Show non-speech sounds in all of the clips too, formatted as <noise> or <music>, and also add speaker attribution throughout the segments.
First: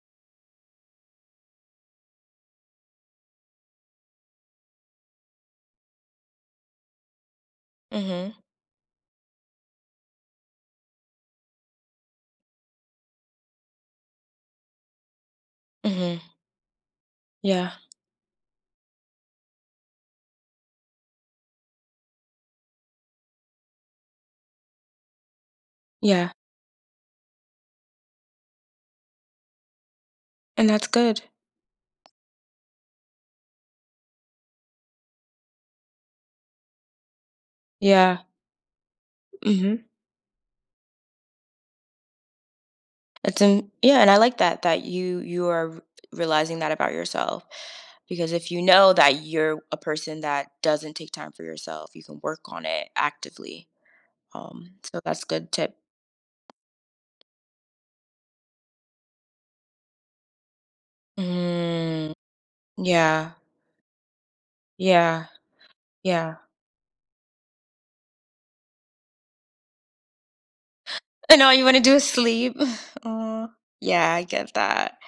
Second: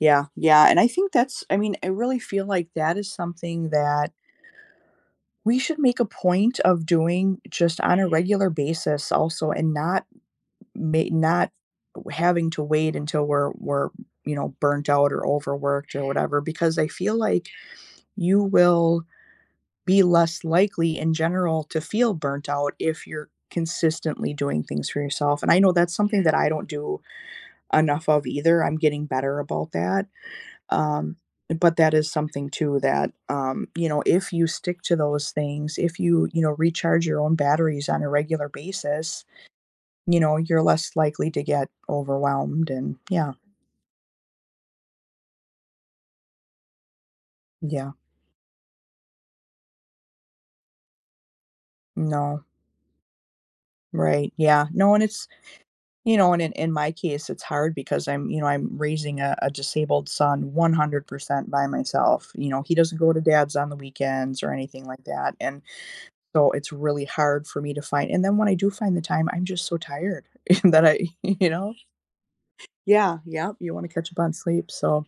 Speaker 1: Yeah, yeah. And I think that's I mean, I really feel like that is something that we should make a point of doing just on a
Speaker 2: Mhm.
Speaker 1: regular basis also, and not ma not u having to wait until we're we're, you know, burnt out or overworked or
Speaker 2: Mhm.
Speaker 1: whatever. Because I feel like
Speaker 2: Yeah.
Speaker 1: you will be less likely, in general, to feel burnt out if you're consistently doing things for yourself, and I know that's something
Speaker 2: Yeah.
Speaker 1: that I don't do enough of either, I'm getting better about that,
Speaker 2: And that's
Speaker 1: um,
Speaker 2: good.
Speaker 1: uh, but that is something, too, um, you know, that if you stick to those things, if you, you know, recharge your own batteries on a
Speaker 2: Yeah.
Speaker 1: regular basis,
Speaker 2: Mhm.
Speaker 1: you know, you're less likely to get overwhelmed and, yeah.
Speaker 2: That's an Yeah and I like that that you you are re realizing that about yourself.
Speaker 1: Yeah.
Speaker 2: Because if you know that you're w a person that doesn't take time for yourself, you can work
Speaker 1: No.
Speaker 2: on it actively.
Speaker 1: Right, yeah.
Speaker 2: Um,
Speaker 1: No,
Speaker 2: so
Speaker 1: and
Speaker 2: that's
Speaker 1: it's
Speaker 2: good tip.
Speaker 1: you know, and in in my case, it's hard because I'm, you know, I'm raising a a disabled son 100% by
Speaker 2: Mhm.
Speaker 1: myself, you know, he doesn't go to
Speaker 2: Yeah.
Speaker 1: dad's on the weekends or anything like
Speaker 2: Yeah.
Speaker 1: that and
Speaker 2: Yeah.
Speaker 1: so, it's really hard for me to find and then when I do find the time, I'm just so tired. <chuckles> That I
Speaker 2: And
Speaker 1: <chuckles> you
Speaker 2: all you
Speaker 1: know?
Speaker 2: wanna do is sleep. <chuckles>
Speaker 1: Yeah,
Speaker 2: Aw.
Speaker 1: yep, you want to catch
Speaker 2: Yeah,
Speaker 1: up
Speaker 2: I
Speaker 1: on
Speaker 2: get
Speaker 1: sleep,
Speaker 2: that.
Speaker 1: so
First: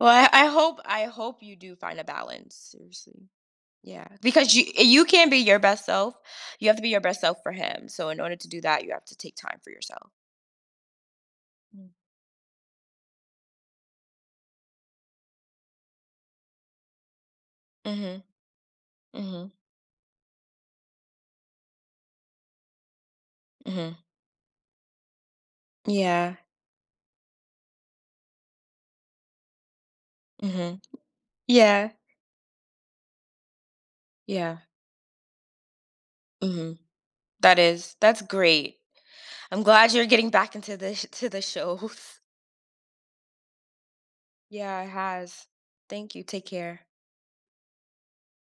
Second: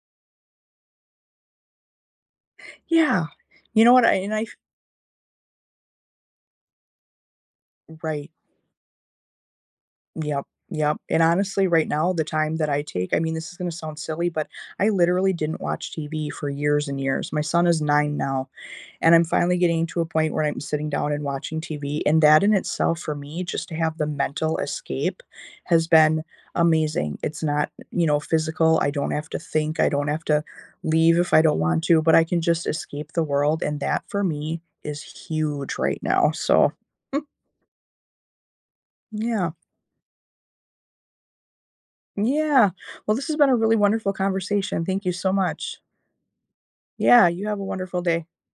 Speaker 2: Well, I I hope I hope you do find a balance,
Speaker 1: Yeah.
Speaker 2: seriously.
Speaker 1: You know what?
Speaker 2: Yeah.
Speaker 1: I and I
Speaker 2: Because
Speaker 1: f
Speaker 2: you you can't be your best self, you have to be your best self for him. So, in
Speaker 1: Right.
Speaker 2: order to do that, you have to take time for yourself.
Speaker 1: Yep, yep. And honestly, right
Speaker 2: Mm.
Speaker 1: now, the time that I take I mean, this is gonna sound silly, but I literally didn't watch TV for years and years. My son is 9
Speaker 2: Mhm.
Speaker 1: now, and I'm
Speaker 2: Mhm.
Speaker 1: finally getting to a point where I'm sitting down and watching TV and that in itself, for me, just to
Speaker 2: Mhm.
Speaker 1: have the mental escape, has been
Speaker 2: Yeah.
Speaker 1: amazing. It's not, you know, physical, I don't have to think, I don't have to
Speaker 2: Mhm.
Speaker 1: leave if I don't want
Speaker 2: Yeah.
Speaker 1: to, but I can just escape the world, and that for
Speaker 2: Yeah.
Speaker 1: me is huge right now, so
Speaker 2: Mhm.
Speaker 1: <chuckles>
Speaker 2: That is That's great.
Speaker 1: Yeah.
Speaker 2: I'm glad you're getting back into the sh to the shows.
Speaker 1: Yeah. Well, this has been a really wonderful
Speaker 2: Yeah,
Speaker 1: conversation,
Speaker 2: it
Speaker 1: thank you so
Speaker 2: has.
Speaker 1: much.
Speaker 2: Thank you, take care.
Speaker 1: Yeah, you have a wonderful day.